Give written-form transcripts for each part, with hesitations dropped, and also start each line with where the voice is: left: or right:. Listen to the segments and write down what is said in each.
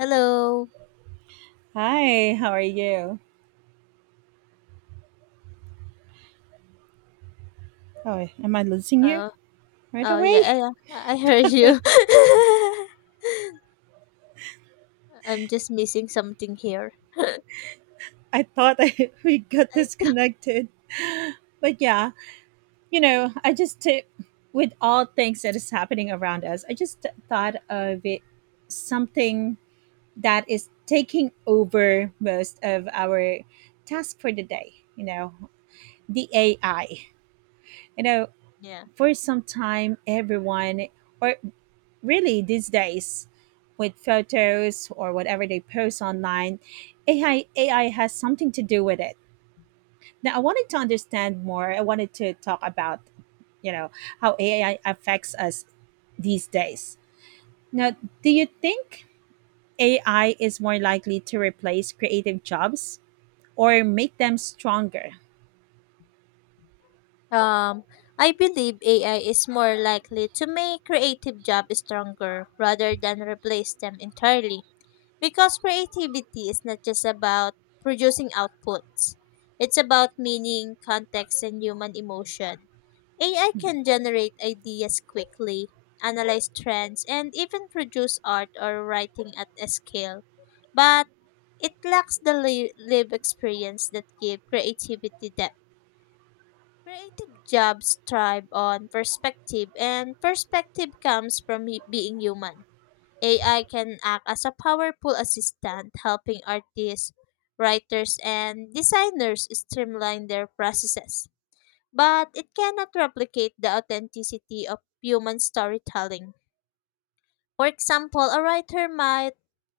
left: Hello.
right: Hi, how are you? Oh, am I losing you
left: Oh,
right: right
left: oh yeah,
right: away?
left: yeah, yeah, I heard you. I'm just missing something here.
right: I thought we got
left: I th-
right: disconnected. But yeah, I just, with all things that is happening around us, I just thought of it something that is taking over most of our tasks for the day, the AI. You know,
left: yeah.
right: for some time, everyone, or really these days with photos or whatever they post online, AI has something to do with it. Now, I wanted to understand more. I wanted to talk about you know how AI affects us these days. Now, do you think AI is more likely to replace creative jobs or make them stronger?
left: Um, I believe AI is more likely to make creative jobs stronger rather than replace them entirely. Because creativity is not just about producing outputs, it's about meaning, context, and human emotion. AI can generate ideas quickly, analyze trends, and even produce art or writing at a scale. But it lacks the live experience that give creativity depth. Creative jobs thrive on perspective, and perspective comes from being human. AI can act as a powerful assistant, helping artists, writers, and designers streamline their processes. But it cannot replicate the authenticity of human storytelling. For example, a writer might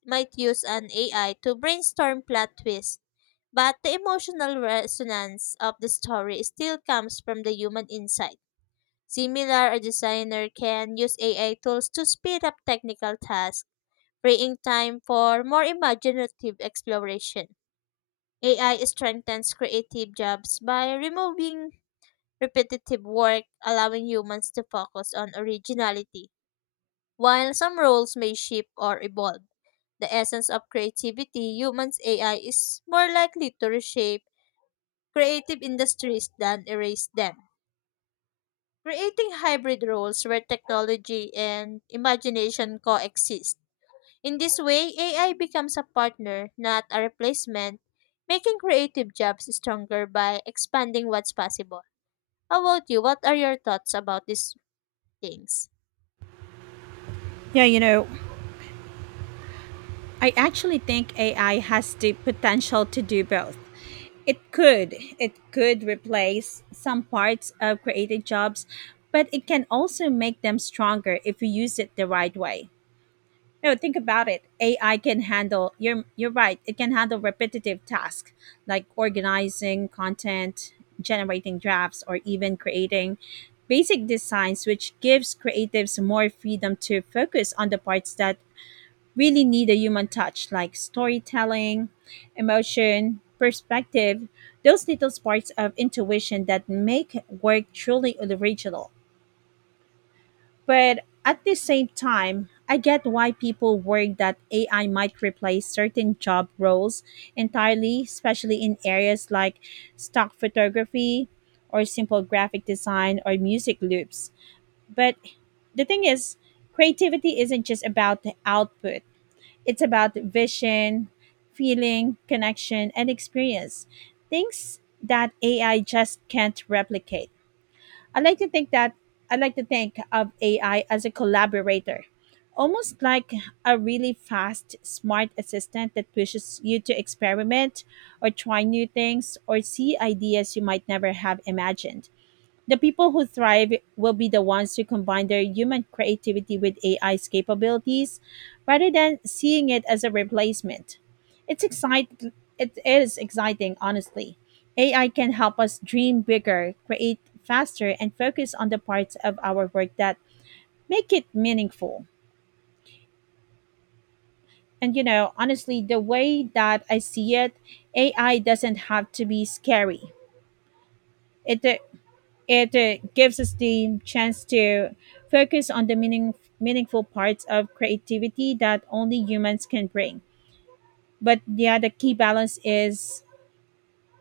left: might use an AI to brainstorm plot twists, but the emotional resonance of the story still comes from the human insight. Similar, a designer can use AI tools to speed up technical tasks freeing time for more imaginative exploration. AI strengthens creative jobs by removing repetitive work, allowing humans to focus on originality. While some roles may shift or evolve, the essence of creativity, humans' AI is more likely to reshape creative industries than erase them, creating hybrid roles where technology and imagination coexist. In this way, AI becomes a partner, not a replacement, making creative jobs stronger by expanding what's possible. How about you? What are your thoughts about these things?
right: Yeah, I actually think AI has the potential to do both. It could. It could replace some parts of creative jobs, but it can also make them stronger if we use it the right way. No, think about it. AI can handle, you're right. It can handle repetitive tasks like organizing content, generating drafts, or even creating basic designs, which gives creatives more freedom to focus on the parts that really need a human touch like storytelling, emotion, perspective, those little sparks of intuition that make work truly original. But at the same time, I get why people worry that AI might replace certain job roles entirely, especially in areas like stock photography or simple graphic design or music loops. But the thing is, creativity isn't just about the output, it's about vision, feeling, connection, and experience. Things that AI just can't replicate. I like to think that I like to think of AI as a collaborator, almost like a really fast, smart assistant that pushes you to experiment or try new things or see ideas you might never have imagined. The people who thrive will be the ones who combine their human creativity with AI's capabilities rather than seeing it as a replacement. It's excite- it is exciting, honestly. AI can help us dream bigger, create faster, and focus on the parts of our work that make it meaningful. And honestly, the way that I see it, AI doesn't have to be scary. It It gives us the chance to focus on the meaningful parts of creativity that only humans can bring. But yeah, the key balance is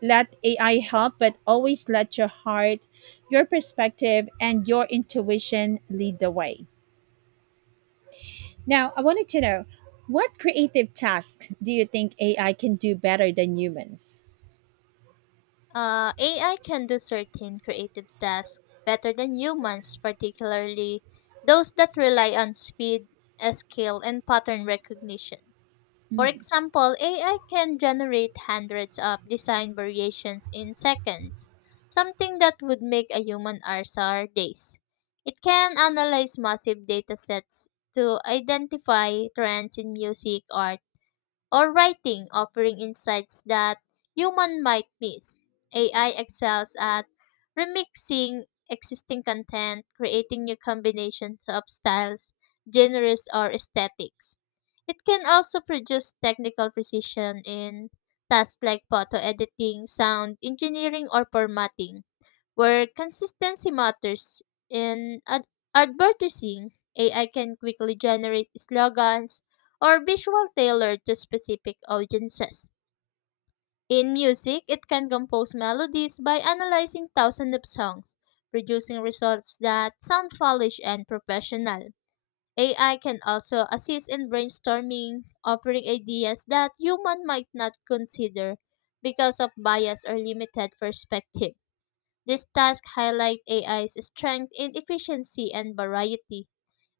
right: let AI help, but always let your heart, your perspective, and your intuition lead the way. Now, I wanted to know what creative tasks do you think AI can do better than humans?
left: AI can do certain creative tasks better than humans, particularly those that rely on speed, skill, and pattern recognition. For
right: Mm.
left: example, AI can generate hundreds of design variations in seconds, something that would make a human RSR days. It can analyze massive datasets to identify trends in music or writing offering insights that human might miss. AI excels at remixing existing content, creating new combinations of styles, genres, or aesthetics. It can also produce technical precision in tasks like photo editing, sound engineering, or formatting where consistency matters. In ad- advertising, AI can quickly generate slogans or visual tailored to specific audiences. In music, it can compose melodies by analyzing thousands of songs, producing results that sound polished and professional. AI can also assist in brainstorming, offering ideas that human might not consider because of bias or limited perspective. These tasks highlight AI's strength in efficiency and variety.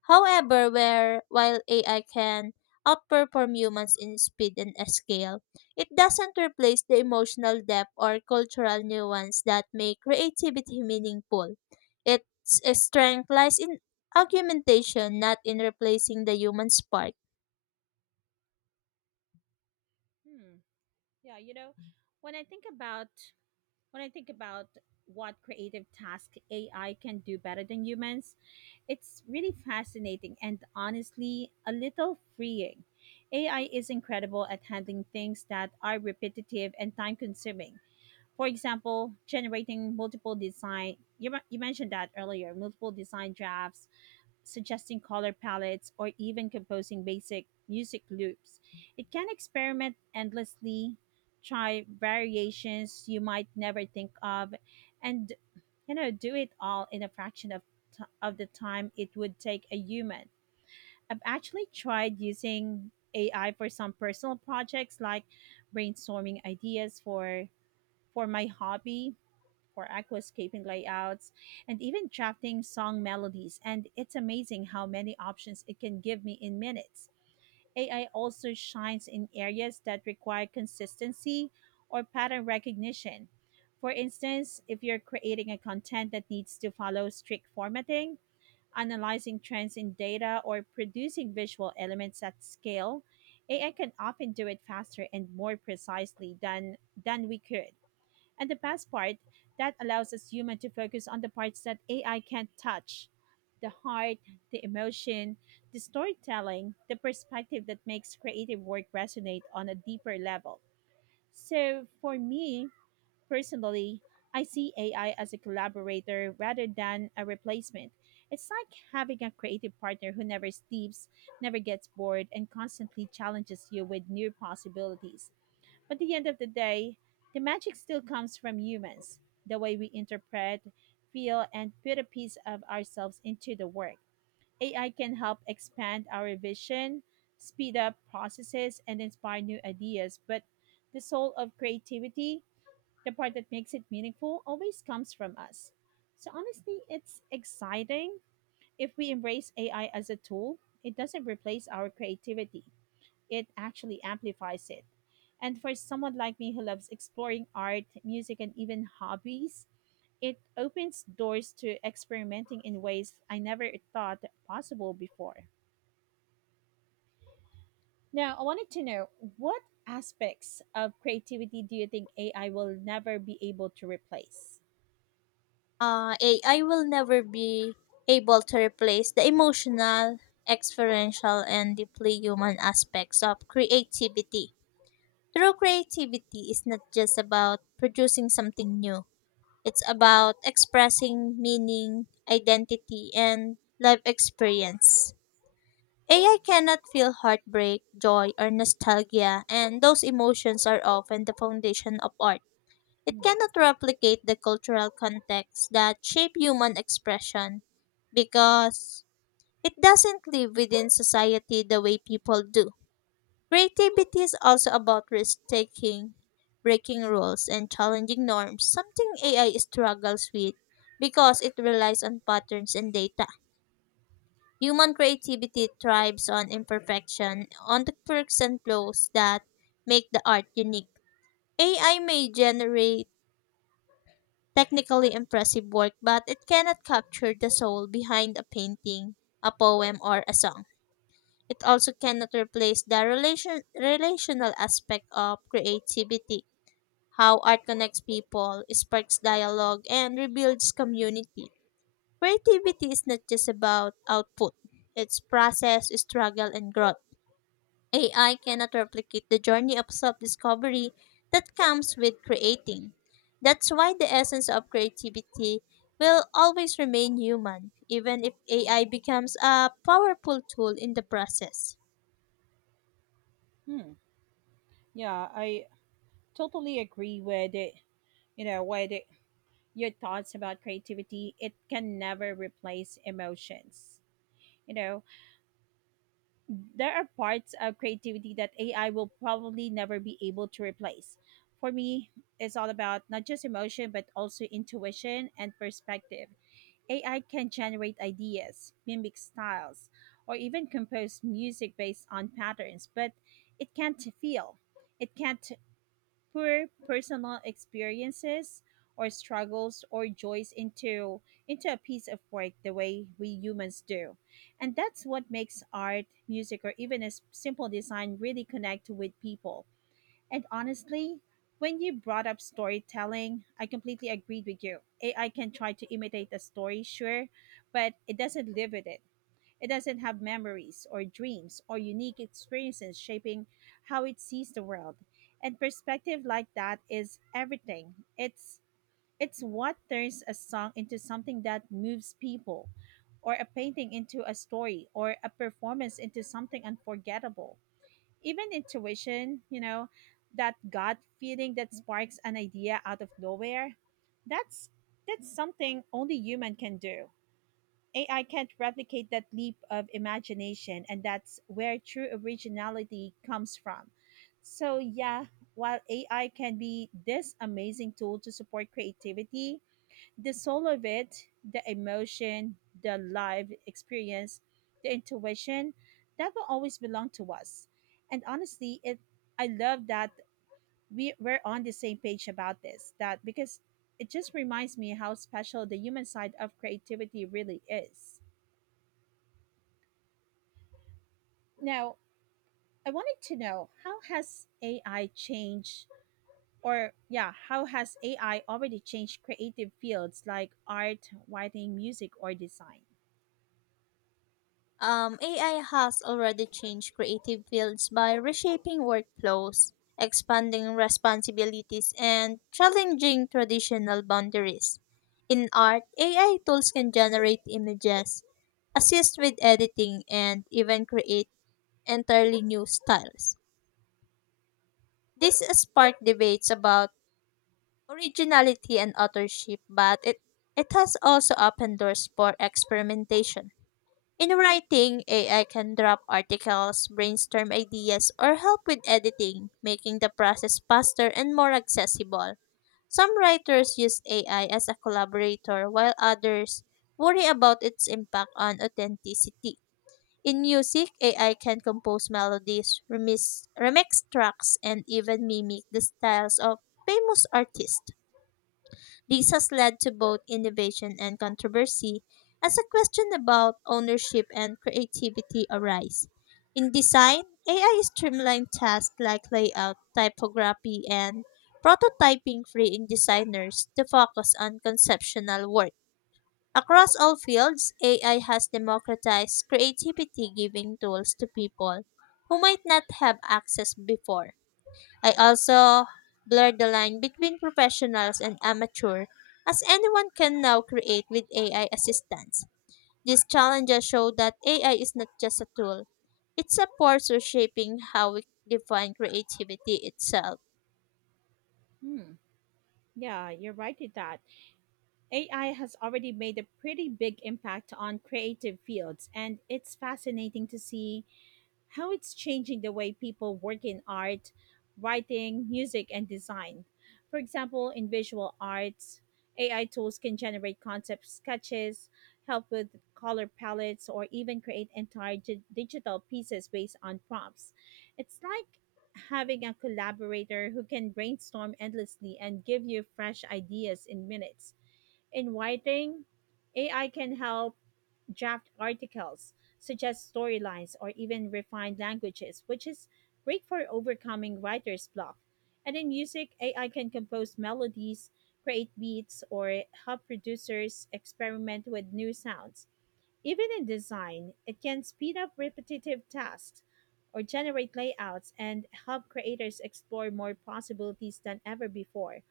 left: However, while AI can outperform humans in speed and scale, it doesn't replace the emotional depth or cultural nuance that make creativity meaningful. Its strength lies in augmentation, not in replacing the human spark.
right: Hmm. Yeah, when I think about when I think about what creative task AI can do better than humans, it's really fascinating and honestly a little freeing. AI is incredible at handling things that are repetitive and time consuming. For example, generating multiple design, you, you mentioned that earlier, multiple design drafts, suggesting color palettes, or even composing basic music loops. It can experiment endlessly, try variations you might never think of, and do it all in a fraction of of the time it would take a human. I've actually tried using AI for some personal projects like brainstorming ideas for my hobby for aquascaping layouts and even drafting song melodies. And it's amazing how many options it can give me in minutes. AI also shines in areas that require consistency or pattern recognition. For instance, if you're creating a content that needs to follow strict formatting, analyzing trends in data, or producing visual elements at scale, AI can often do it faster and more precisely than we could. And the best part, that allows us human to focus on the parts that AI can't touch. The heart, the emotion, the storytelling, the perspective that makes creative work resonate on a deeper level. So for me, personally, I see AI as a collaborator rather than a replacement. It's like having a creative partner who never sleeps, never gets bored, and constantly challenges you with new possibilities. But at the end of the day, the magic still comes from humans, the way we interpret, feel, and put a piece of ourselves into the work. AI can help expand our vision, speed up processes, and inspire new ideas, but the soul of creativity, the part that makes it meaningful, always comes from us. So honestly, it's exciting. If we embrace AI as a tool, it doesn't replace our creativity, it actually amplifies it. And for someone like me who loves exploring art, music, and even hobbies, it opens doors to experimenting in ways I never thought possible before. Now, I wanted to know what aspects of creativity do you think AI will never be able to replace?
left: AI will never be able to replace the emotional, experiential, and deeply human aspects of creativity. True creativity is not just about producing something new, it's about expressing meaning, identity, and life experience. AI cannot feel heartbreak, joy, or nostalgia, and those emotions are often the foundation of art. It cannot replicate the cultural contexts that shape human expression because it doesn't live within society the way people do. Creativity is also about risk taking, breaking rules, and challenging norms, something AI struggles with because it relies on patterns and data. Human creativity thrives on imperfection, on the quirks and flaws that make the art unique. AI may generate technically impressive work, but it cannot capture the soul behind a painting, a poem, or a song. It also cannot replace the relational aspect of creativity, how art connects people, sparks dialogue, and rebuilds community. Creativity is not just about output, it's process, struggle, and growth. AI cannot replicate the journey of self discovery that comes with creating. That's why the essence of creativity will always remain human, even if AI becomes a powerful tool in the process.
right: Hmm. Yeah, I totally agree with it. With it, your thoughts about creativity, it can never replace emotions. You know, there are parts of creativity that AI will probably never be able to replace. For me, it's all about not just emotion, but also intuition and perspective. AI can generate ideas, mimic styles, or even compose music based on patterns, but it can't feel, it can't pour personal experiences or struggles or joys into a piece of work the way we humans do. And that's what makes art, music, or even a simple design really connect with people. And honestly, when you brought up storytelling, I completely agreed with you. AI can try to imitate a story, sure, but it doesn't live with it. It doesn't have memories or dreams or unique experiences shaping how it sees the world. And perspective like that is everything. It's what turns a song into something that moves people or a painting into a story or a performance into something unforgettable. Even intuition, that gut feeling that sparks an idea out of nowhere, that's that's something only human can do. AI can't replicate that leap of imagination, and that's where true originality comes from. So, yeah, while AI can be this amazing tool to support creativity, the soul of it, the emotion, the live experience, the intuition, that will always belong to us. And honestly, it I love that we're on the same page about this, that because it just reminds me how special the human side of creativity really is. Now, I wanted to know how has AI changed, or yeah, how has AI already changed creative fields like art, writing, music, or design?
left: AI has already changed creative fields by reshaping workflows, expanding responsibilities, and challenging traditional boundaries. In art, AI tools can generate images, assist with editing, and even create entirely new styles. This sparked debates about originality and authorship, but it has also opened doors for experimentation. In writing, AI can drop articles, brainstorm ideas, or help with editing, making the process faster and more accessible. Some writers use AI as a collaborator, while others worry about its impact on authenticity. In music, AI can compose melodies, remix tracks, and even mimic the styles of famous artists. This has led to both innovation and controversy as a question about ownership and creativity arise. In design, AI streamlined tasks like layout, typography, and prototyping, freeing designers to focus on conceptual work. Across all fields, AI has democratized creativity, giving tools to people who might not have access before. I also blurred the line between professionals and amateur, as anyone can now create with AI assistance. These challenges show that AI is not just a tool, it's a force reshaping how we define creativity itself.
right: Hmm. Yeah, you're right with that. AI has already made a pretty big impact on creative fields, and it's fascinating to see how it's changing the way people work in art, writing, music, and design. For example, in visual arts, AI tools can generate concept sketches, help with color palettes, or even create entire digital pieces based on prompts. It's like having a collaborator who can brainstorm endlessly and give you fresh ideas in minutes. In writing, AI can help draft articles, suggest storylines, or even refine languages, which is great for overcoming writer's block. And in music, AI can compose melodies, create beats, or help producers experiment with new sounds. Even in design, it can speed up repetitive tasks or generate layouts and help creators explore more possibilities than ever before.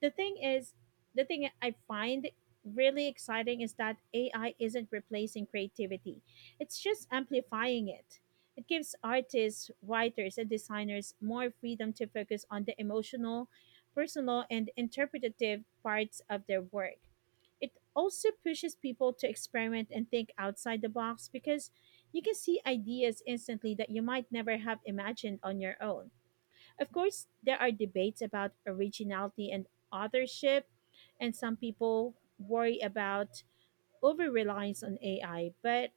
right: The thing is the thing I find really exciting is that AI isn't replacing creativity, it's just amplifying it. It gives artists, writers, and designers more freedom to focus on the emotional, personal, and interpretative parts of their work. It also pushes people to experiment and think outside the box because you can see ideas instantly that you might never have imagined on your own. Of course, there are debates about originality and authorship, and some people worry about over reliance on AI, but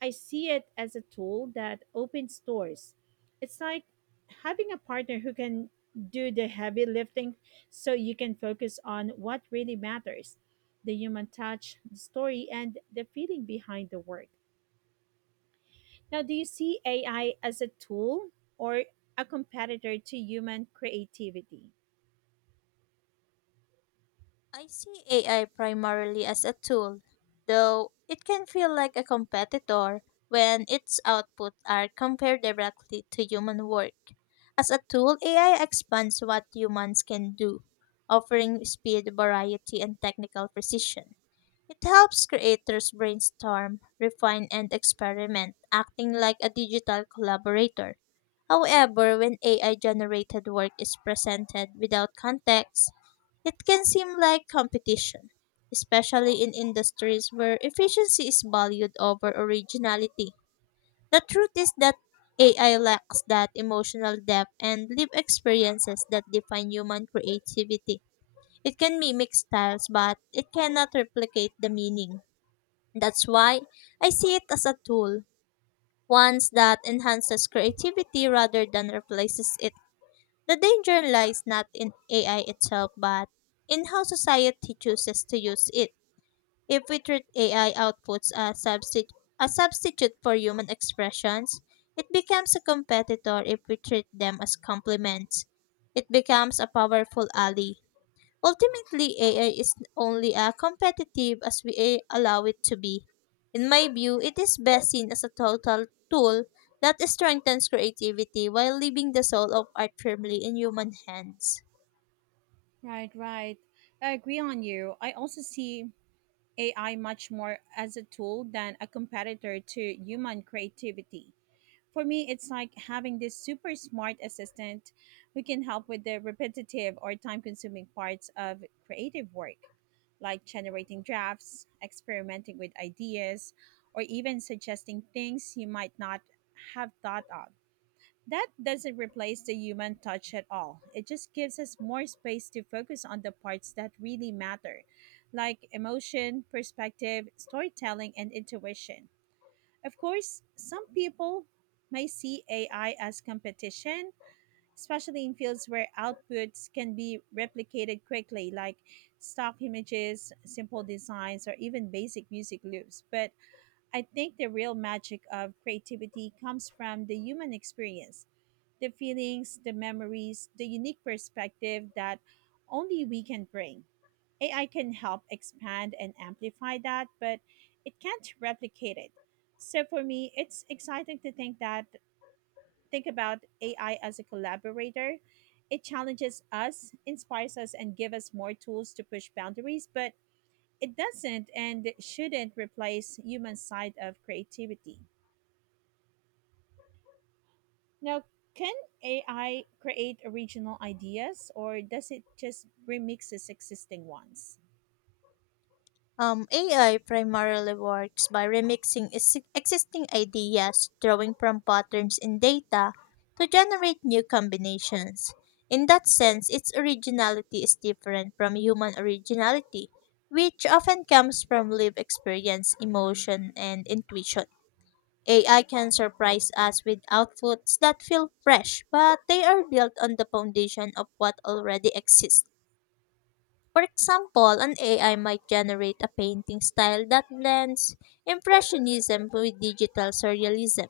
right: I see it as a tool that opens doors. It's like having a partner who can do the heavy lifting so you can focus on what really matters, the human touch, the story, and the feeling behind the work. Now, do you see AI as a tool or a competitor to human creativity?
left: I see AI primarily as a tool, though it can feel like a competitor when its outputs are compared directly to human work. As a tool, AI expands what humans can do, offering speed, variety, and technical precision. It helps creators brainstorm, refine, and experiment, acting like a digital collaborator. However, when AI generated work is presented without context, it can seem like competition, especially in industries where efficiency is valued over originality. The truth is that AI lacks that emotional depth and lived experiences that define human creativity. It can mimic styles, but it cannot replicate the meaning. That's why I see it as a tool, one that enhances creativity rather than replaces it. The danger lies not in AI itself, but in how society chooses to use it. If we treat AI outputs as substitute, a substitute for human expressions, it becomes a competitor if we treat them as complements. It becomes a powerful ally. Ultimately, AI is only as competitive as we allow it to be. In my view, it is best seen as a total tool that strengthens creativity while leaving the soul of art firmly in human hands.
right: Right, right. I agree on you. I also see AI much more as a tool than a competitor to human creativity. For me, it's like having this super smart assistant who can help with the repetitive or time consuming parts of creative work, like generating drafts, experimenting with ideas, or even suggesting things you might not have thought of. That doesn't replace the human touch at all. It just gives us more space to focus on the parts that really matter, like emotion, perspective, storytelling, and intuition. Of course, some people may see AI as competition, especially in fields where outputs can be replicated quickly, like stock images, simple designs, or even basic music loops. But I think the real magic of creativity comes from the human experience, the feelings, the memories, the unique perspective that only we can bring. AI can help expand and amplify that, but it can't replicate it. So for me, it's exciting to think about AI as a collaborator. It challenges us, inspires us and gives us more tools to push boundaries, but it doesn't and shouldn't replace human side of creativity. Now, can AI create original ideas or does it just remixes existing ones?
left: AI primarily works by remixing existing ideas, drawing from patterns in data to generate new combinations. In that sense, its originality is different from human originality, which often comes from lived experience, emotion, and intuition. AI can surprise us with outputs that feel fresh, but they are built on the foundation of what already exists. For example, an AI might generate a painting style that blends impressionism with digital surrealism,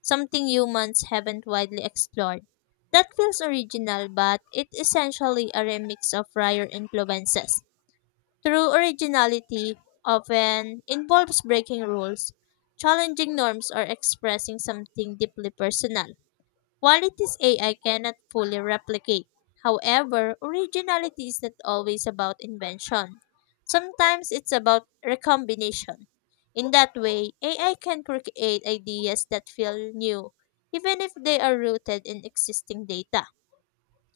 left: something humans haven't widely explored. That feels original, but it's essentially a remix of prior influences. True originality often involves breaking rules, challenging norms, or expressing something deeply personal. Qualities AI cannot fully replicate. However, originality is not always about invention. Sometimes it's about recombination. In that way, AI can create ideas that feel new, even if they are rooted in existing data.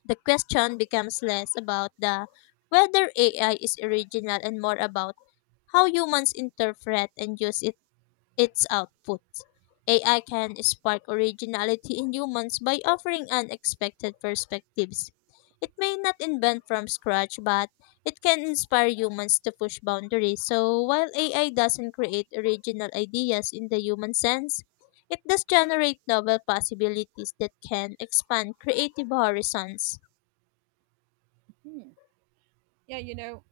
left: The question becomes less about the whether AI is original and more about how humans interpret and use it its output. AI can spark originality in humans by offering unexpected perspectives. It may not invent from scratch, but it can inspire humans to push boundaries. So, while AI doesn't create original ideas in the human sense, it does generate novel possibilities that can expand creative horizons.
right: Hmm. Yeah,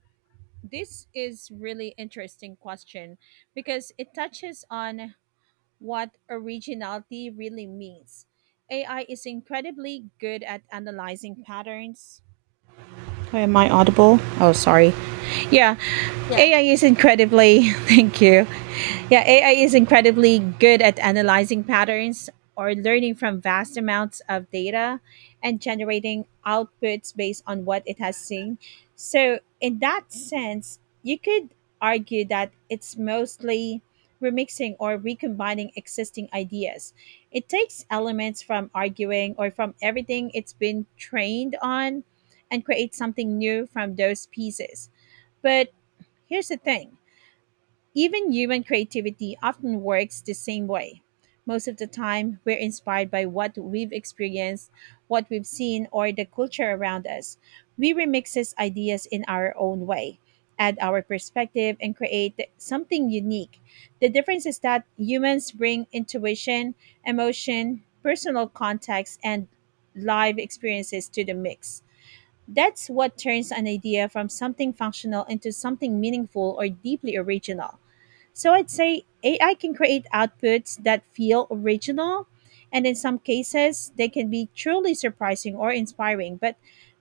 right: this is really interesting question because it touches on what originality really means. AI is incredibly good at analyzing patterns. Oh, am I audible? Oh, sorry. Yeah ai is incredibly thank you yeah ai is incredibly good at analyzing patterns, or learning from vast amounts of data, and generating outputs based on what it has seen. So in that sense you could argue that it's mostly remixing or recombining existing ideas. It takes elements from arguing or from everything it's been trained on, and creates something new from those pieces. But here's the thing, even human creativity often works the same way. Most of the time, we're inspired by what we've experienced, what we've seen, or the culture around us. We remixes ideas in our own way, add our perspective, and create something unique. The difference is that humans bring intuition, emotion, personal context, and live experiences to the mix. That's what turns an idea from something functional into something meaningful or deeply original. So I'd say AI can create outputs that feel original, and in some cases, they can be truly surprising or inspiring, but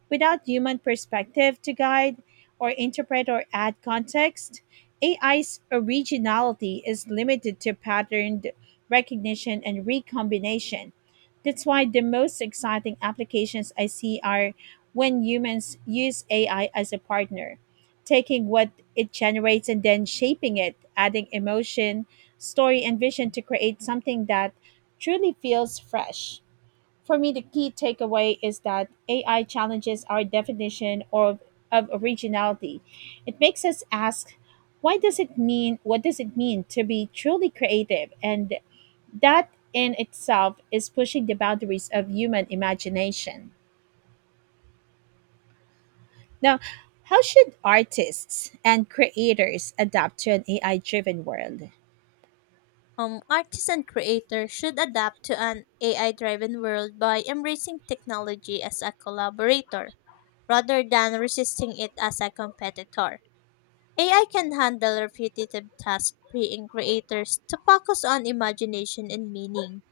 right: without human perspective to guide or interpret or add context, AI's originality is limited to patterned recognition and recombination. That's why the most exciting applications I see are when humans use AI as a partner, taking what it generates and then shaping it, adding emotion, story, and vision to create something that truly feels fresh. For me, the key takeaway is that AI challenges our definition of originality. It makes us ask, why does it mean, what does it mean to be truly creative? And that in itself is pushing the boundaries of human imagination. Now, how should artists and creators adapt to an AI driven world?
left: Artists and creators should adapt to an AI driven world by embracing technology as a collaborator rather than resisting it as a competitor. AI can handle repetitive tasks, freeing creators to focus on imagination and meaning.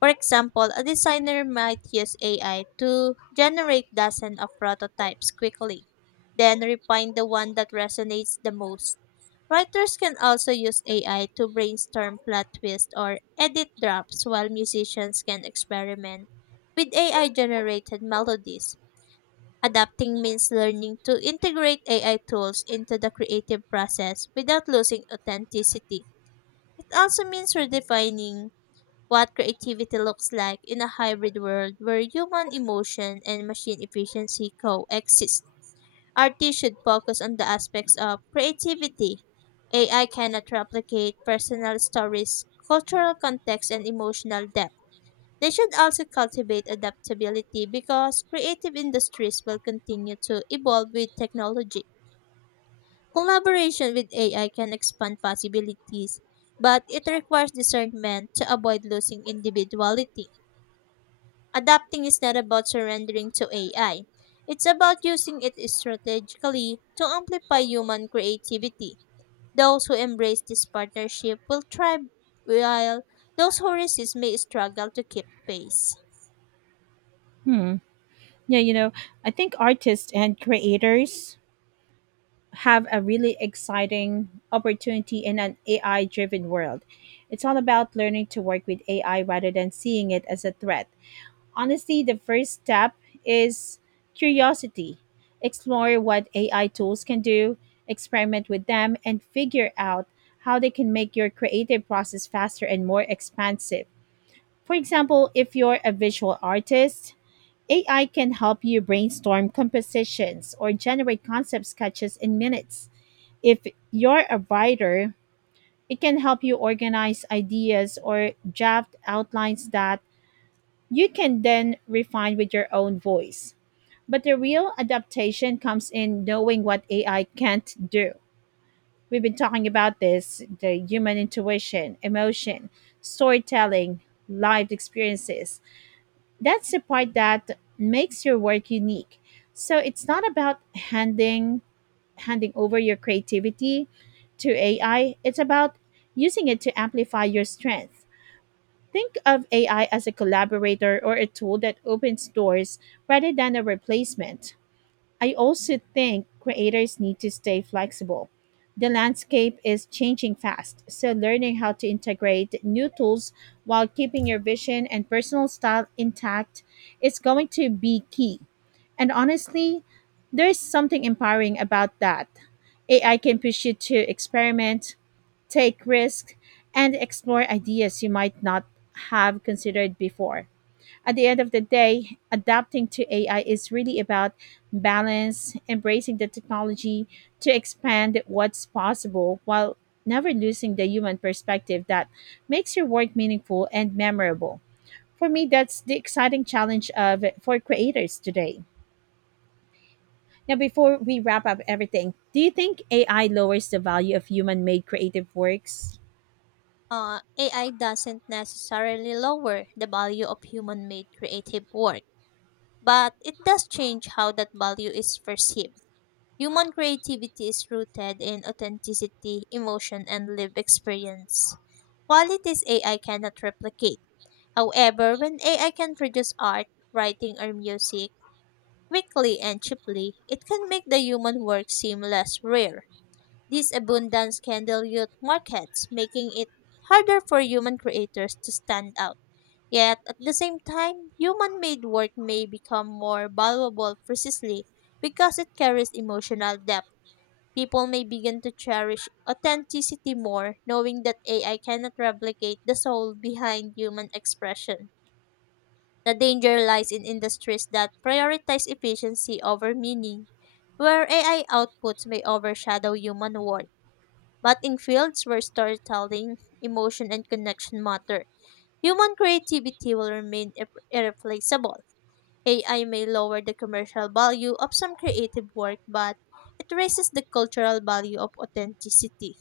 left: For example, a designer might use AI to generate dozens of prototypes quickly, then refine the one that resonates the most. Writers can also use AI to brainstorm plot twists or edit drafts, while musicians can experiment with AI generated melodies. Adapting means learning to integrate AI tools into the creative process without losing authenticity. It also means redefining what creativity looks like in a hybrid world where human emotion and machine efficiency coexist. Artists should focus on the aspects of creativity AI cannot replicate personal stories, cultural context, and emotional depth. They should also cultivate adaptability because creative industries will continue to evolve with technology. Collaboration with AI can expand possibilities, but it requires discernment to avoid losing individuality. Adapting is not about surrendering to AI. It's about using it strategically to amplify human creativity. Those who embrace this partnership will thrive, while those who resist may struggle to keep pace.
right: Hmm. Yeah, I think artists and creators have a really exciting opportunity in an AI driven world. It's all about learning to work with AI rather than seeing it as a threat. Honestly, the first step is curiosity. Explore what AI tools can do, experiment with them, and figure out how they can make your creative process faster and more expansive. For example, if you're a visual artist, AI can help you brainstorm compositions or generate concept sketches in minutes. If you're a writer, it can help you organize ideas or draft outlines that you can then refine with your own voice. But the real adaptation comes in knowing what AI can't do. We've been talking about this the human intuition, emotion, storytelling, lived experiences. That's the part that makes your work unique. So it's not about handing over your creativity to AI. It's about using it to amplify your strength. Think of AI as a collaborator or a tool that opens doors rather than a replacement. I also think creators need to stay flexible. The landscape is changing fast, so learning how to integrate new tools while keeping your vision and personal style intact is going to be key. And honestly, there's something empowering about that. AI can push you to experiment, take risks, and explore ideas you might not have considered before. At the end of the day, adapting to AI is really about balance, embracing the technology to expand what's possible while never losing the human perspective that makes your work meaningful and memorable. For me, that's the exciting challenge of for creators today. Now, before we wrap up everything, do you think AI lowers the value of human-made creative works?
left: AI doesn't necessarily lower the value of human made creative work, but it does change how that value is perceived. Human creativity is rooted in authenticity, emotion, and lived experience. Qualities AI cannot replicate. However, when AI can produce art, writing, or music quickly and cheaply, it can make the human work seem less rare. This abundance can dilute markets, making it harder for human creators to stand out. Yet, at the same time, human made work may become more valuable precisely because it carries emotional depth. People may begin to cherish authenticity more, knowing that AI cannot replicate the soul behind human expression. The danger lies in industries that prioritize efficiency over meaning, where AI outputs may overshadow human work. But in fields where storytelling, emotion, and connection matter, human creativity will remain irreplaceable. AI may lower the commercial value of some creative work, but it raises the cultural value of authenticity.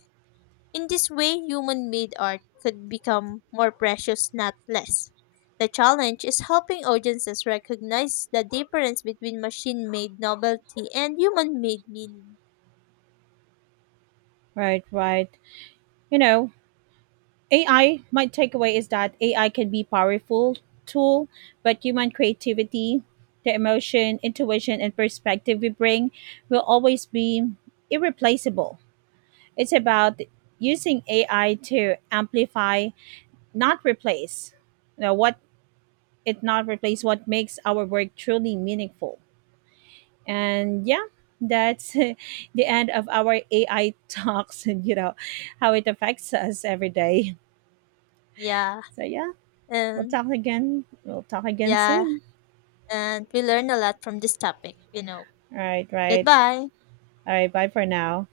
left: In this way, human made art could become more precious, not less. The challenge is helping audiences recognize the difference between machine made novelty and human made meaning.
right: Right, right. You know, AI, my takeaway is that AI can be powerful tool, but human creativity, the emotion, intuition, and perspective we bring will always be irreplaceable. It's about using AI to amplify, not replace. You know, what it not replace what makes our work truly meaningful. And yeah, that's the end of our AI talks and you know how it affects us every day.
left: Yeah,
right: So yeah.
left: and
right: We'll talk again
left: yeah,
right: soon.
left: and we learn a lot from this topic, you know.
right: All right, right.
left: Goodbye.
right: All right. Bye for now.